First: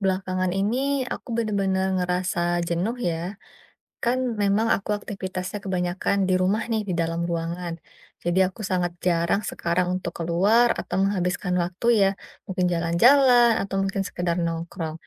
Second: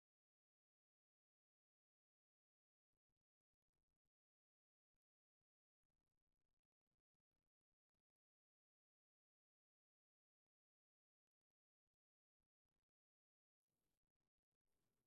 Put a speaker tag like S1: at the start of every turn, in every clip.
S1: Belakangan ini aku bener-bener ngerasa jenuh ya. Kan memang aku aktivitasnya kebanyakan di rumah nih, di dalam ruangan. Jadi aku sangat jarang sekarang untuk keluar atau menghabiskan waktu ya, mungkin jalan-jalan atau mungkin sekedar nongkrong.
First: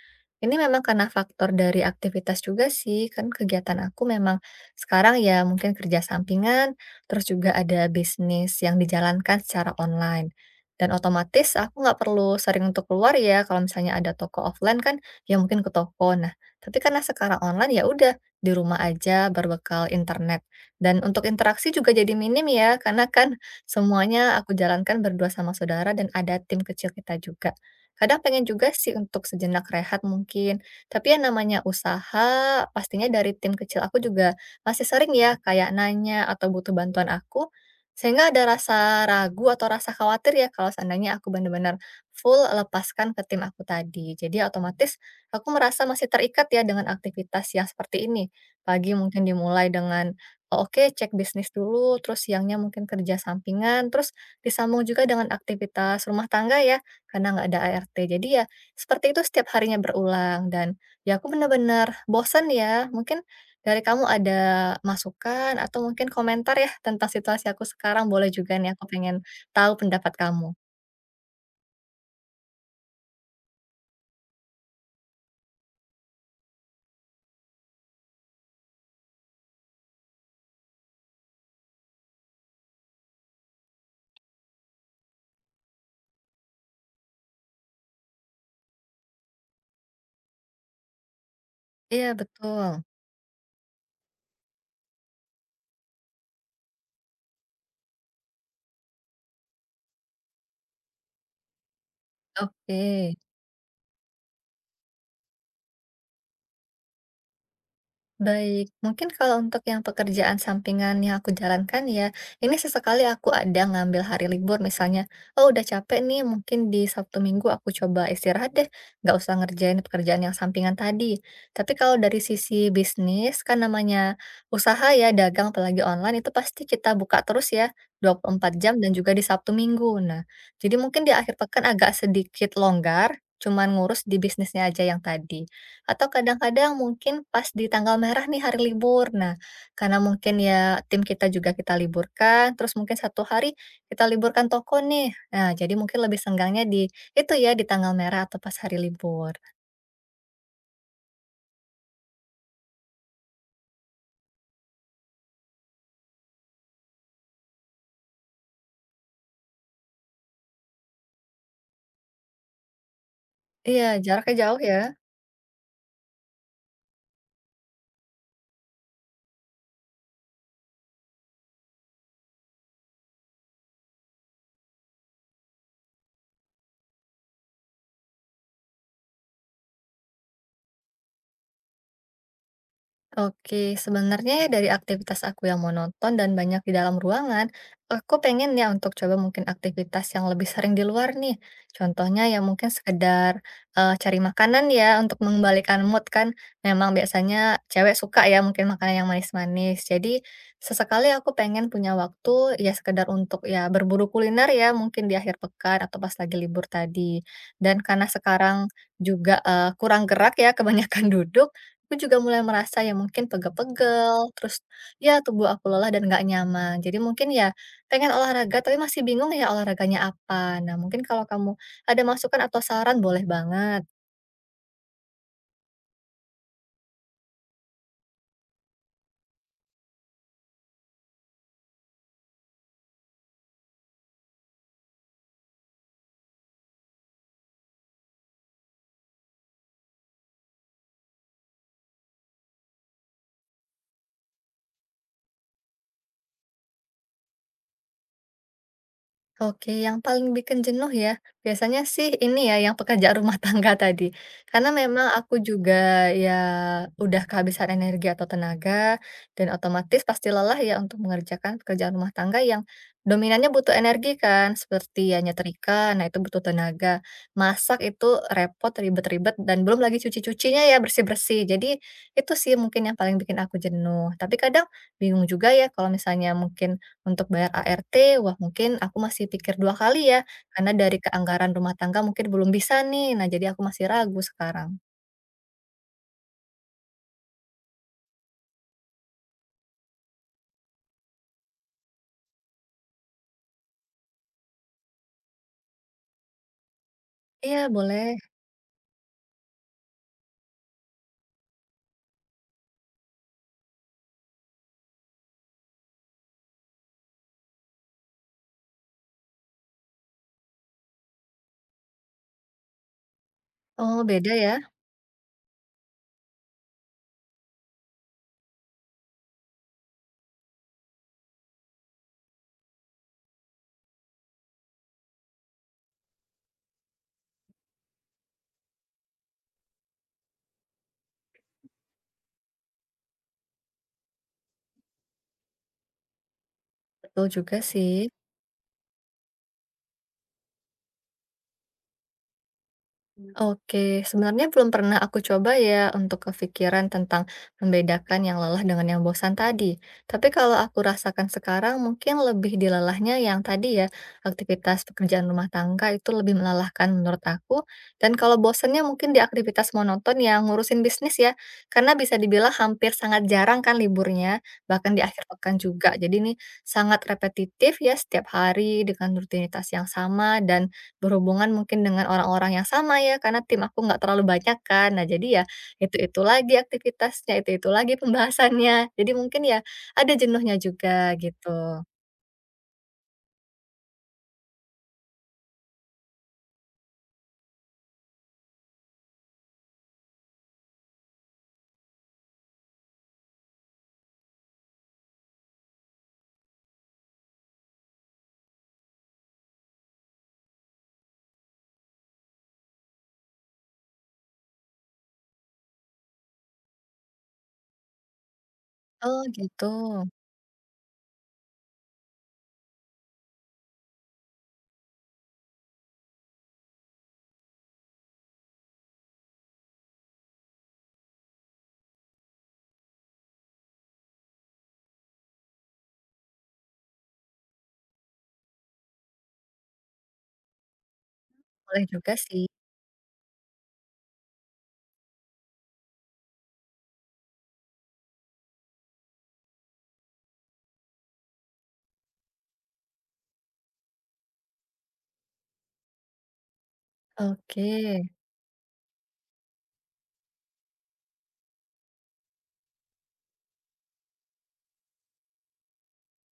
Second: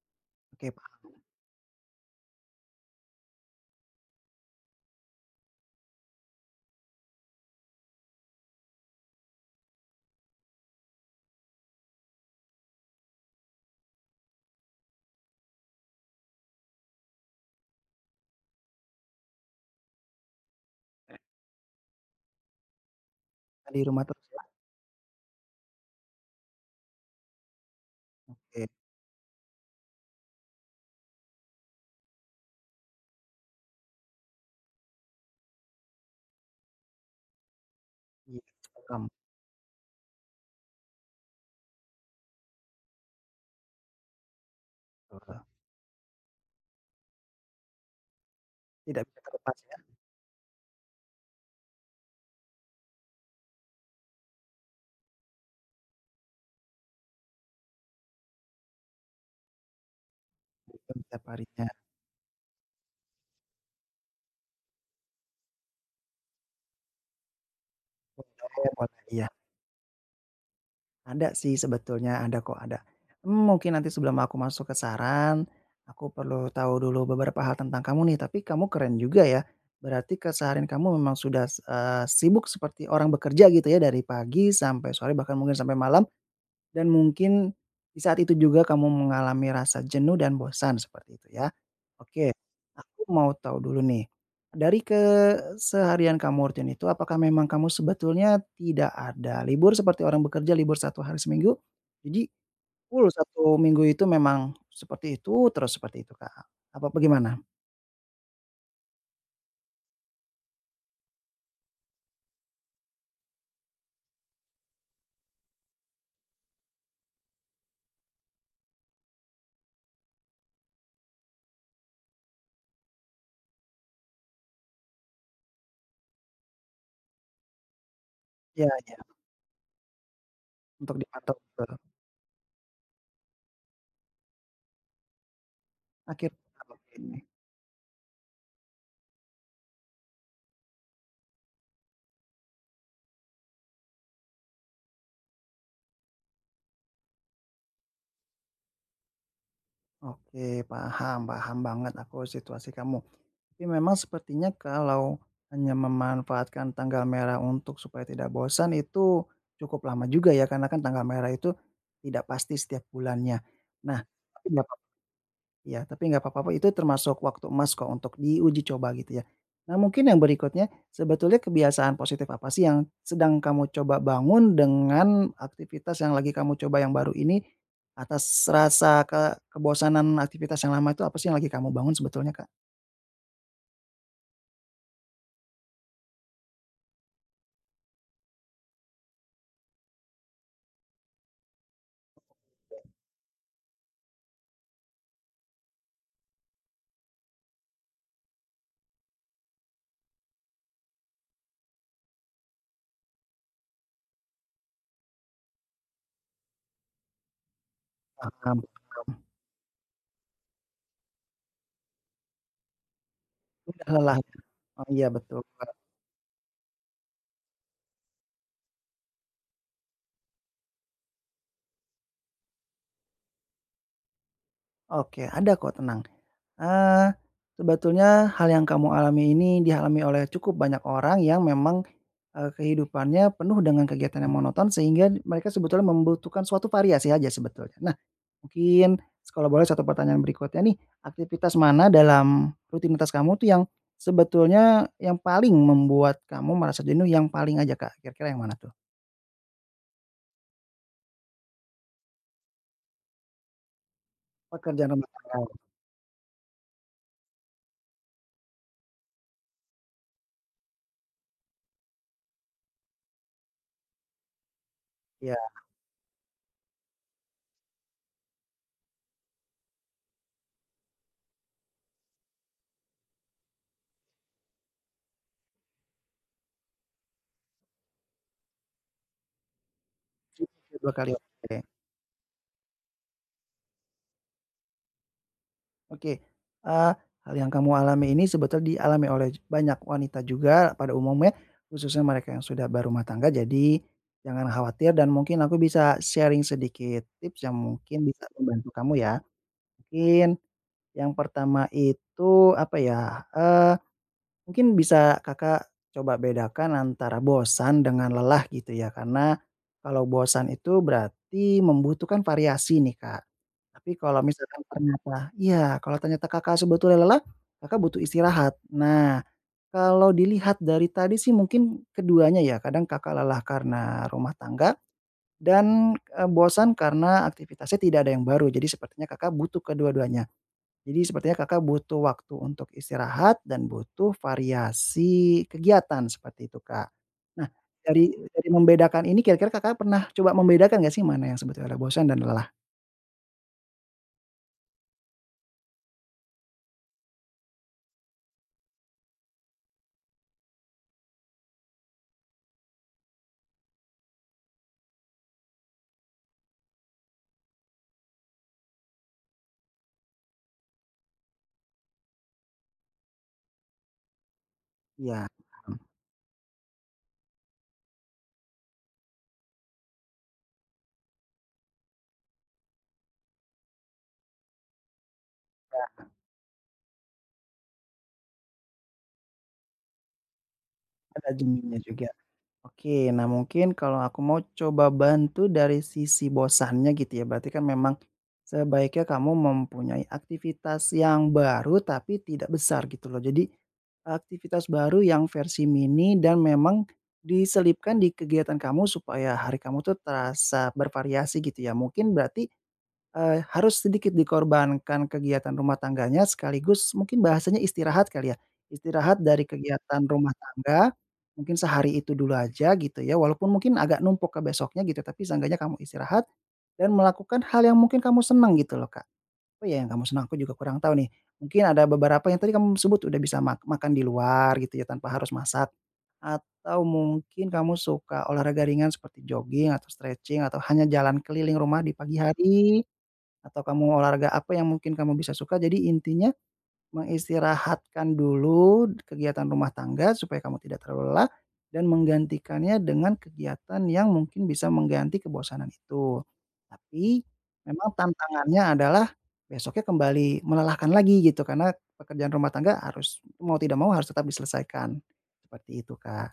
S1: Ini
S2: Oke,
S1: memang
S2: Pak,
S1: karena faktor dari aktivitas juga sih, kan kegiatan aku memang sekarang ya mungkin kerja sampingan, terus juga ada bisnis yang dijalankan secara online. Dan otomatis aku nggak perlu sering untuk keluar ya, kalau misalnya ada toko offline kan ya mungkin ke toko. Nah, tapi karena sekarang online ya udah di rumah aja berbekal internet. Dan untuk interaksi juga jadi minim ya, karena kan
S2: di rumah terus
S1: semuanya
S2: ya?
S1: aku jalankan berdua sama saudara dan ada tim kecil kita juga. Kadang pengen
S2: Oke,
S1: juga sih untuk sejenak rehat mungkin, tapi yang namanya usaha pastinya dari tim kecil aku juga masih sering ya kayak nanya atau butuh bantuan aku, sehingga
S2: iya,
S1: ada
S2: paham,
S1: rasa ragu atau rasa khawatir ya kalau seandainya aku benar-benar full lepaskan ke tim aku tadi. Jadi otomatis
S2: eee,
S1: aku merasa masih terikat ya dengan aktivitas yang seperti ini. Pagi
S2: tidak bisa
S1: mungkin
S2: terlepas
S1: dimulai
S2: ya,
S1: dengan "Oh, oke, cek bisnis dulu, terus siangnya mungkin kerja sampingan, terus disambung juga dengan aktivitas rumah tangga ya karena nggak ada ART. Jadi ya seperti itu setiap harinya berulang dan
S2: kehidupan
S1: ya
S2: setiap
S1: aku
S2: harinya.
S1: benar-benar bosan ya. Mungkin dari kamu ada masukan atau mungkin komentar ya tentang situasi aku sekarang boleh juga
S2: Boleh
S1: nih aku
S2: boleh,
S1: pengen
S2: iya.
S1: tahu pendapat kamu.
S2: Ada sih sebetulnya, ada kok, ada. Mungkin nanti sebelum aku masuk ke saran, aku perlu tahu dulu beberapa hal tentang kamu nih, tapi kamu keren juga ya, berarti keseharian kamu memang sudah, sibuk seperti orang bekerja gitu ya, dari pagi sampai sore, bahkan mungkin sampai malam, dan mungkin di saat itu juga kamu mengalami rasa jenuh dan bosan seperti itu ya.
S1: Iya
S2: Oke,
S1: betul.
S2: aku mau tahu dulu nih, dari keseharian kamu rutin itu apakah memang kamu sebetulnya tidak ada libur seperti orang bekerja libur 1 hari seminggu? Jadi
S1: Oke.
S2: full 1 minggu itu memang seperti itu terus seperti itu, Kak? Apa bagaimana?
S1: Baik, mungkin kalau untuk yang pekerjaan sampingan yang aku jalankan ya, ini sesekali aku ada ngambil hari libur misalnya, oh udah capek nih mungkin di Sabtu Minggu aku coba istirahat deh, nggak usah ngerjain pekerjaan yang sampingan tadi. Tapi kalau dari sisi bisnis, kan namanya usaha ya, dagang apalagi online itu pasti kita buka terus ya, dua puluh empat
S2: Ya
S1: jam dan
S2: ya
S1: juga di Sabtu Minggu. Nah, jadi
S2: untuk
S1: mungkin di akhir
S2: dipantau ke
S1: pekan agak sedikit longgar, cuman ngurus di bisnisnya aja yang tadi. Atau
S2: akhir pekan
S1: kadang-kadang
S2: mungkin.
S1: mungkin pas di tanggal merah nih hari libur. Nah, karena mungkin ya tim kita juga kita liburkan, terus mungkin satu hari kita liburkan toko nih. Nah, jadi mungkin lebih senggangnya di itu ya, di tanggal merah atau pas hari libur.
S2: Oke, paham paham banget aku situasi kamu. Tapi memang sepertinya kalau hanya memanfaatkan tanggal merah untuk supaya tidak bosan itu cukup lama juga ya, karena kan tanggal merah itu tidak pasti setiap bulannya.
S1: Iya,
S2: Nah,
S1: jaraknya
S2: tapi
S1: jauh
S2: nggak apa
S1: ya.
S2: iya, tapi nggak papa itu termasuk waktu emas kok untuk diuji coba gitu ya. Nah, mungkin yang berikutnya sebetulnya kebiasaan positif apa sih yang sedang kamu coba bangun dengan aktivitas yang lagi kamu coba yang baru ini, atas rasa kebosanan aktivitas yang lama itu apa sih yang lagi kamu bangun sebetulnya, Kak?
S1: Oke, sebenarnya ya dari aktivitas aku yang monoton dan banyak di dalam ruangan, aku pengen ya untuk coba mungkin aktivitas yang lebih sering di luar nih. Contohnya ya mungkin sekedar cari makanan ya untuk mengembalikan mood kan. Memang biasanya cewek suka ya mungkin makanan yang manis-manis. Jadi sesekali aku pengen punya waktu ya sekedar untuk ya berburu kuliner ya mungkin di akhir pekan atau pas lagi libur tadi. Dan karena
S2: Paham,
S1: sekarang juga kurang gerak ya kebanyakan duduk. Aku juga mulai merasa ya mungkin
S2: udah
S1: pegel-pegel,
S2: lelah.
S1: terus
S2: Oh iya
S1: ya
S2: betul,
S1: tubuh aku
S2: Kak.
S1: lelah dan nggak nyaman. Jadi mungkin ya pengen olahraga tapi masih bingung ya olahraganya apa. Nah mungkin kalau kamu ada masukan atau saran boleh banget.
S2: Oke, ada kok tenang. Eee, sebetulnya hal yang kamu alami ini dialami oleh cukup banyak orang yang memang, kehidupannya penuh dengan kegiatan yang monoton sehingga mereka sebetulnya membutuhkan suatu variasi aja sebetulnya. Nah, mungkin kalau boleh satu pertanyaan berikutnya nih, aktivitas mana dalam rutinitas kamu tuh yang sebetulnya yang paling membuat kamu merasa jenuh yang paling aja, Kak? Kira-kira yang mana tuh?
S1: Oke, yang paling bikin jenuh ya, biasanya sih ini ya, yang pekerjaan rumah tangga tadi. Karena
S2: Pekerjaan
S1: memang
S2: rumah
S1: aku
S2: tangga,
S1: juga ya udah kehabisan energi atau tenaga, dan otomatis pasti lelah ya untuk mengerjakan pekerjaan rumah tangga yang dominannya butuh energi kan, seperti ya
S2: ya
S1: nyetrika, nah itu butuh tenaga. Masak itu repot, ribet-ribet, dan belum lagi cuci-cucinya ya bersih-bersih. Jadi itu sih mungkin yang paling bikin aku jenuh. Tapi kadang bingung juga ya kalau misalnya mungkin untuk bayar ART, wah mungkin aku masih pikir 2 kali ya, karena
S2: 2
S1: dari
S2: kali,
S1: keanggaran
S2: oke.
S1: rumah tangga mungkin belum bisa nih. Nah, jadi aku masih ragu sekarang.
S2: Oke, eee, hal yang kamu alami ini sebetulnya dialami oleh banyak wanita juga pada umumnya, khususnya mereka yang sudah berumah tangga. Jadi jangan khawatir dan mungkin aku bisa sharing sedikit tips yang
S1: Iya,
S2: mungkin
S1: boleh.
S2: bisa membantu kamu ya. Mungkin yang pertama itu apa ya, mungkin bisa Kakak coba bedakan antara bosan dengan lelah gitu ya, karena kalau bosan itu berarti membutuhkan variasi nih, Kak. Tapi
S1: Oh,
S2: kalau
S1: beda ya?
S2: misalkan ternyata iya, kalau ternyata Kakak sebetulnya lelah, Kakak butuh istirahat. Nah, kalau dilihat dari tadi sih mungkin keduanya ya, kadang Kakak lelah karena rumah tangga dan, bosan karena aktivitasnya tidak ada yang baru, jadi sepertinya Kakak butuh kedua-duanya. Jadi sepertinya Kakak butuh waktu untuk istirahat dan butuh variasi kegiatan seperti itu, Kak.
S1: Betul
S2: Nah,
S1: juga sih.
S2: dari dari membedakan ini kira-kira Kakak pernah coba membedakan gak sih mana yang sebetulnya bosan dan lelah?
S1: Oke, sebenarnya belum pernah aku coba ya untuk kepikiran tentang membedakan yang lelah dengan yang bosan tadi. Tapi kalau aku rasakan sekarang mungkin lebih di lelahnya yang tadi ya, aktivitas pekerjaan rumah tangga itu lebih melelahkan menurut aku. Dan kalau bosannya mungkin di aktivitas monoton yang ngurusin bisnis ya, karena bisa dibilang hampir sangat jarang kan liburnya, bahkan di
S2: Iya,
S1: akhir pekan
S2: paham.
S1: juga. Jadi ini sangat repetitif ya setiap hari dengan rutinitas yang sama dan berhubungan mungkin dengan orang-orang yang sama ya, karena tim aku nggak terlalu banyak kan. Nah, jadi ya
S2: Ya,
S1: itu-itu lagi aktivitasnya, itu-itu lagi pembahasannya. Jadi mungkin ya ada jenuhnya juga
S2: ada jeninya
S1: gitu.
S2: juga. Oke, nah mungkin kalau aku mau coba bantu dari sisi bosannya gitu ya, berarti kan memang sebaiknya kamu mempunyai aktivitas yang baru tapi tidak besar gitu loh. Jadi aktivitas baru yang versi mini dan memang diselipkan di kegiatan kamu supaya hari kamu tuh terasa bervariasi gitu ya. Mungkin berarti harus sedikit dikorbankan kegiatan rumah tangganya sekaligus mungkin bahasanya istirahat kali ya,
S1: Oh
S2: istirahat dari
S1: gitu,
S2: kegiatan rumah tangga, mungkin sehari itu dulu aja gitu ya, walaupun mungkin agak numpuk ke besoknya gitu, tapi seenggaknya kamu istirahat dan melakukan hal yang mungkin kamu senang gitu loh, Kak. Apa ya yang kamu senang? Aku juga kurang tahu nih. Mungkin ada beberapa yang tadi kamu sebut udah bisa makan di luar gitu ya tanpa harus masak, atau mungkin kamu suka olahraga ringan seperti jogging atau stretching atau hanya jalan keliling rumah
S1: boleh
S2: di
S1: juga
S2: pagi
S1: sih.
S2: hari. Atau kamu olahraga apa yang mungkin kamu bisa suka, jadi intinya mengistirahatkan dulu kegiatan rumah tangga supaya kamu tidak terlalu lelah dan menggantikannya dengan kegiatan yang mungkin bisa mengganti kebosanan itu. Tapi
S1: Oke.
S2: memang tantangannya adalah besoknya kembali melelahkan lagi gitu karena pekerjaan rumah tangga harus mau tidak mau harus tetap diselesaikan, seperti itu, Kak.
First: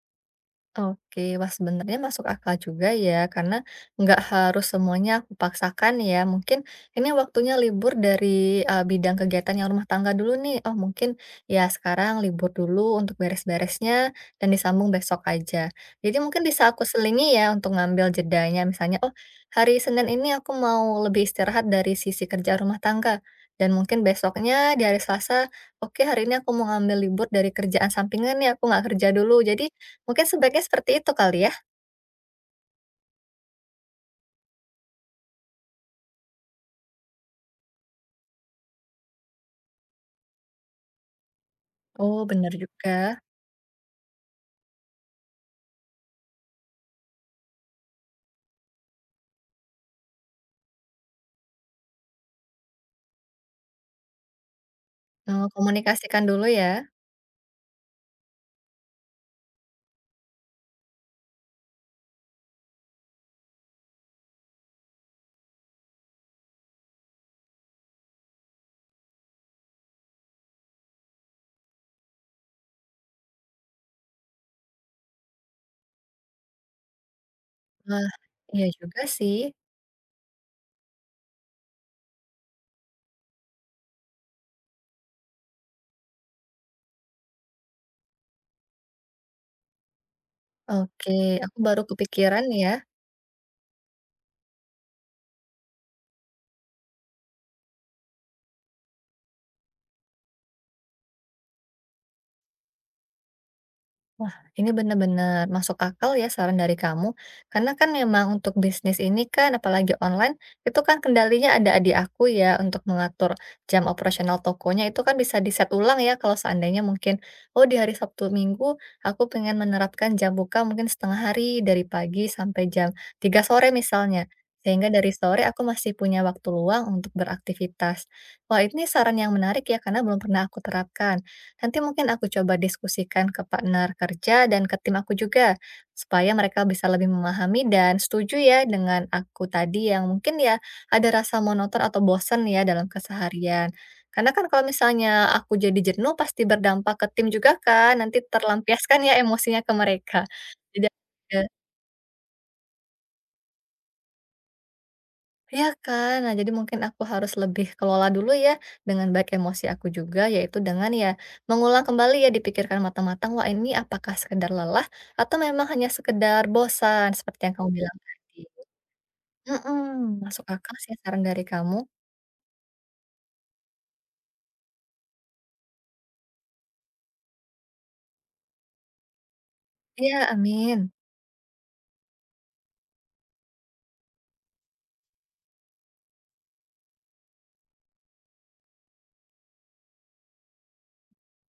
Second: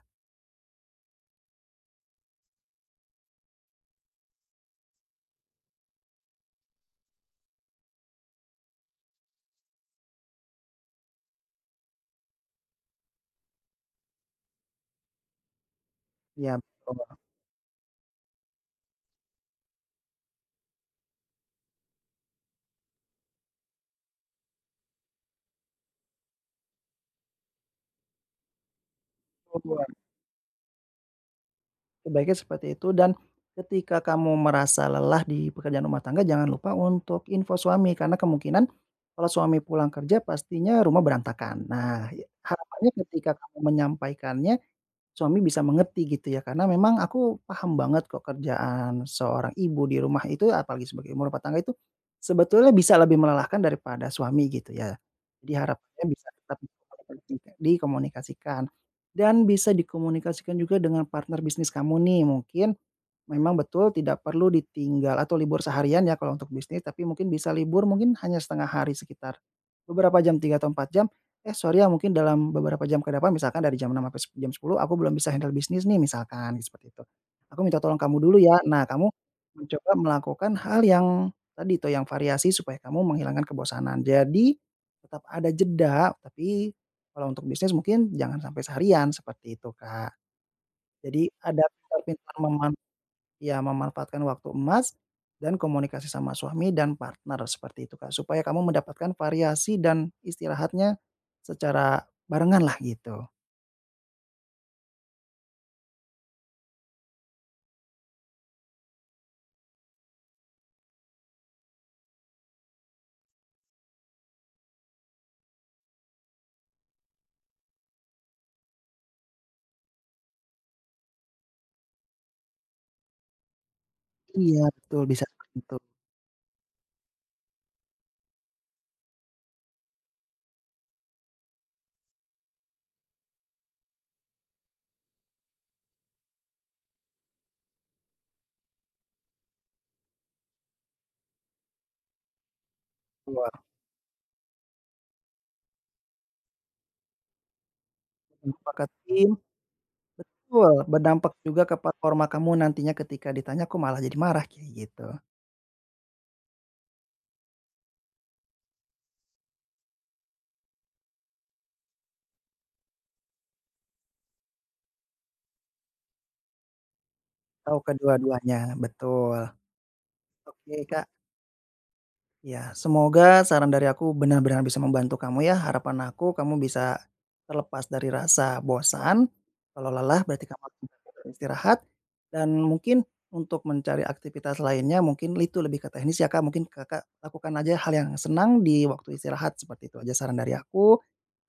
S1: Oke, wah sebenarnya masuk akal juga ya, karena nggak harus semuanya aku paksakan ya. Mungkin ini waktunya libur dari bidang kegiatan yang rumah tangga dulu nih. Oh, mungkin ya sekarang libur dulu untuk beres-beresnya dan disambung besok aja. Jadi mungkin
S2: Iya,
S1: bisa aku selingi ya untuk ngambil jedanya. Misalnya, oh hari Senin ini aku mau lebih istirahat dari sisi kerja rumah tangga. Dan mungkin besoknya di hari Selasa, oke hari ini aku mau ngambil libur dari kerjaan sampingan nih, aku nggak kerja dulu. Jadi
S2: betul.
S1: mungkin sebaiknya seperti itu kali ya?
S2: Sebaiknya seperti itu dan ketika kamu merasa lelah di pekerjaan rumah tangga jangan lupa untuk info suami karena kemungkinan kalau suami pulang kerja pastinya rumah berantakan. Nah,
S1: Oh, benar
S2: harapannya
S1: juga,
S2: ketika kamu menyampaikannya suami bisa mengerti gitu ya, karena memang aku paham banget kok kerjaan seorang ibu di rumah itu, apalagi sebagai ibu rumah tangga itu, sebetulnya bisa lebih melelahkan daripada suami gitu ya. Jadi harapannya
S1: komunikasikan
S2: bisa
S1: dulu
S2: tetap
S1: ya.
S2: dikomunikasikan dikomunikasikan dan bisa dikomunikasikan juga dengan partner bisnis kamu nih mungkin, memang betul tidak perlu ditinggal atau libur seharian ya kalau untuk bisnis, tapi mungkin bisa libur mungkin hanya setengah hari sekitar beberapa jam, 3 atau 4 jam, eh sorry ya mungkin dalam beberapa jam ke depan misalkan dari jam 6 sampai jam 10 aku belum bisa handle bisnis nih misalkan seperti itu. Aku minta tolong
S1: Wah,
S2: kamu dulu ya.
S1: iya
S2: Nah
S1: juga
S2: kamu
S1: sih.
S2: mencoba melakukan hal yang tadi itu yang variasi supaya kamu menghilangkan kebosanan. Jadi tetap ada jeda, tapi kalau untuk bisnis mungkin jangan sampai seharian seperti itu, Kak.
S1: Oke,
S2: Jadi
S1: aku
S2: ada
S1: baru
S2: pintar-pintar
S1: kepikiran ya.
S2: ya, memanfaatkan waktu emas dan komunikasi sama suami dan partner, seperti itu, Kak. Supaya kamu mendapatkan variasi dan istirahatnya secara barengan lah gitu.
S1: Wah, ini benar-benar masuk akal ya saran dari kamu. Karena kan memang untuk bisnis ini kan, apalagi online, itu kan kendalinya ada di aku ya untuk mengatur jam operasional tokonya. Itu kan bisa di-set ulang ya kalau seandainya mungkin, oh di hari Sabtu Minggu aku pengen menerapkan jam buka mungkin setengah hari dari pagi sampai jam 3 sore misalnya.
S2: Iya,
S1: Sehingga
S2: betul
S1: dari
S2: bisa
S1: sore
S2: seperti
S1: aku
S2: itu.
S1: masih punya waktu luang untuk beraktivitas. Wah, ini saran yang menarik ya karena belum pernah aku terapkan. Nanti mungkin aku coba diskusikan ke partner kerja dan ke tim aku juga, supaya mereka bisa lebih memahami dan setuju ya dengan aku tadi yang mungkin ya ada rasa monoton atau bosan ya dalam
S2: Wah,
S1: keseharian. Karena kan kalau misalnya aku jadi jenuh pasti berdampak ke tim juga kan, nanti
S2: berdampak ke
S1: terlampiaskan ya
S2: tim.
S1: emosinya ke mereka.
S2: Betul,
S1: Jadi
S2: berdampak juga ke performa kamu nantinya ketika ditanya, "Kok malah jadi marah?" Kayak gitu.
S1: iya kan? Nah, jadi mungkin aku harus lebih kelola dulu ya dengan baik emosi aku juga, yaitu dengan ya mengulang kembali ya dipikirkan matang-matang, wah ini apakah sekedar lelah atau memang hanya sekedar bosan seperti yang kamu
S2: Tahu
S1: bilang tadi.
S2: kedua-duanya, betul.
S1: Mhm, masuk akal
S2: Oke,
S1: sih
S2: Kak.
S1: saran dari kamu.
S2: Ya, semoga saran dari aku benar-benar bisa membantu kamu ya. Harapan aku kamu bisa terlepas dari rasa bosan, kalau
S1: Iya,
S2: lelah berarti kamu harus
S1: amin.
S2: beristirahat, dan mungkin untuk mencari aktivitas lainnya mungkin itu lebih ke teknis ya Kak, mungkin Kakak lakukan aja hal yang senang di waktu istirahat, seperti itu aja saran dari aku.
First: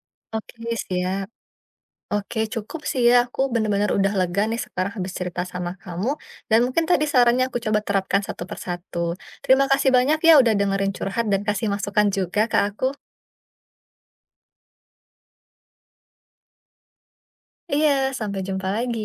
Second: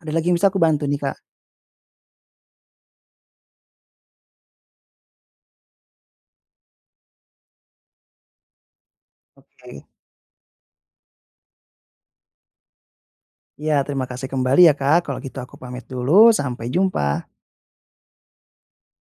S2: Ada lagi yang bisa
S1: Oke,
S2: aku bantu nih Kak?
S1: siap. Oke, cukup sih ya. Aku bener-bener udah lega nih sekarang habis cerita sama kamu. Dan mungkin tadi sarannya aku coba terapkan satu persatu. Terima
S2: Oke.
S1: kasih banyak ya udah dengerin curhat dan kasih masukan juga ke aku.
S2: Ya, terima kasih kembali ya Kak, kalau gitu aku pamit dulu, sampai jumpa.
S1: Iya, sampai jumpa lagi.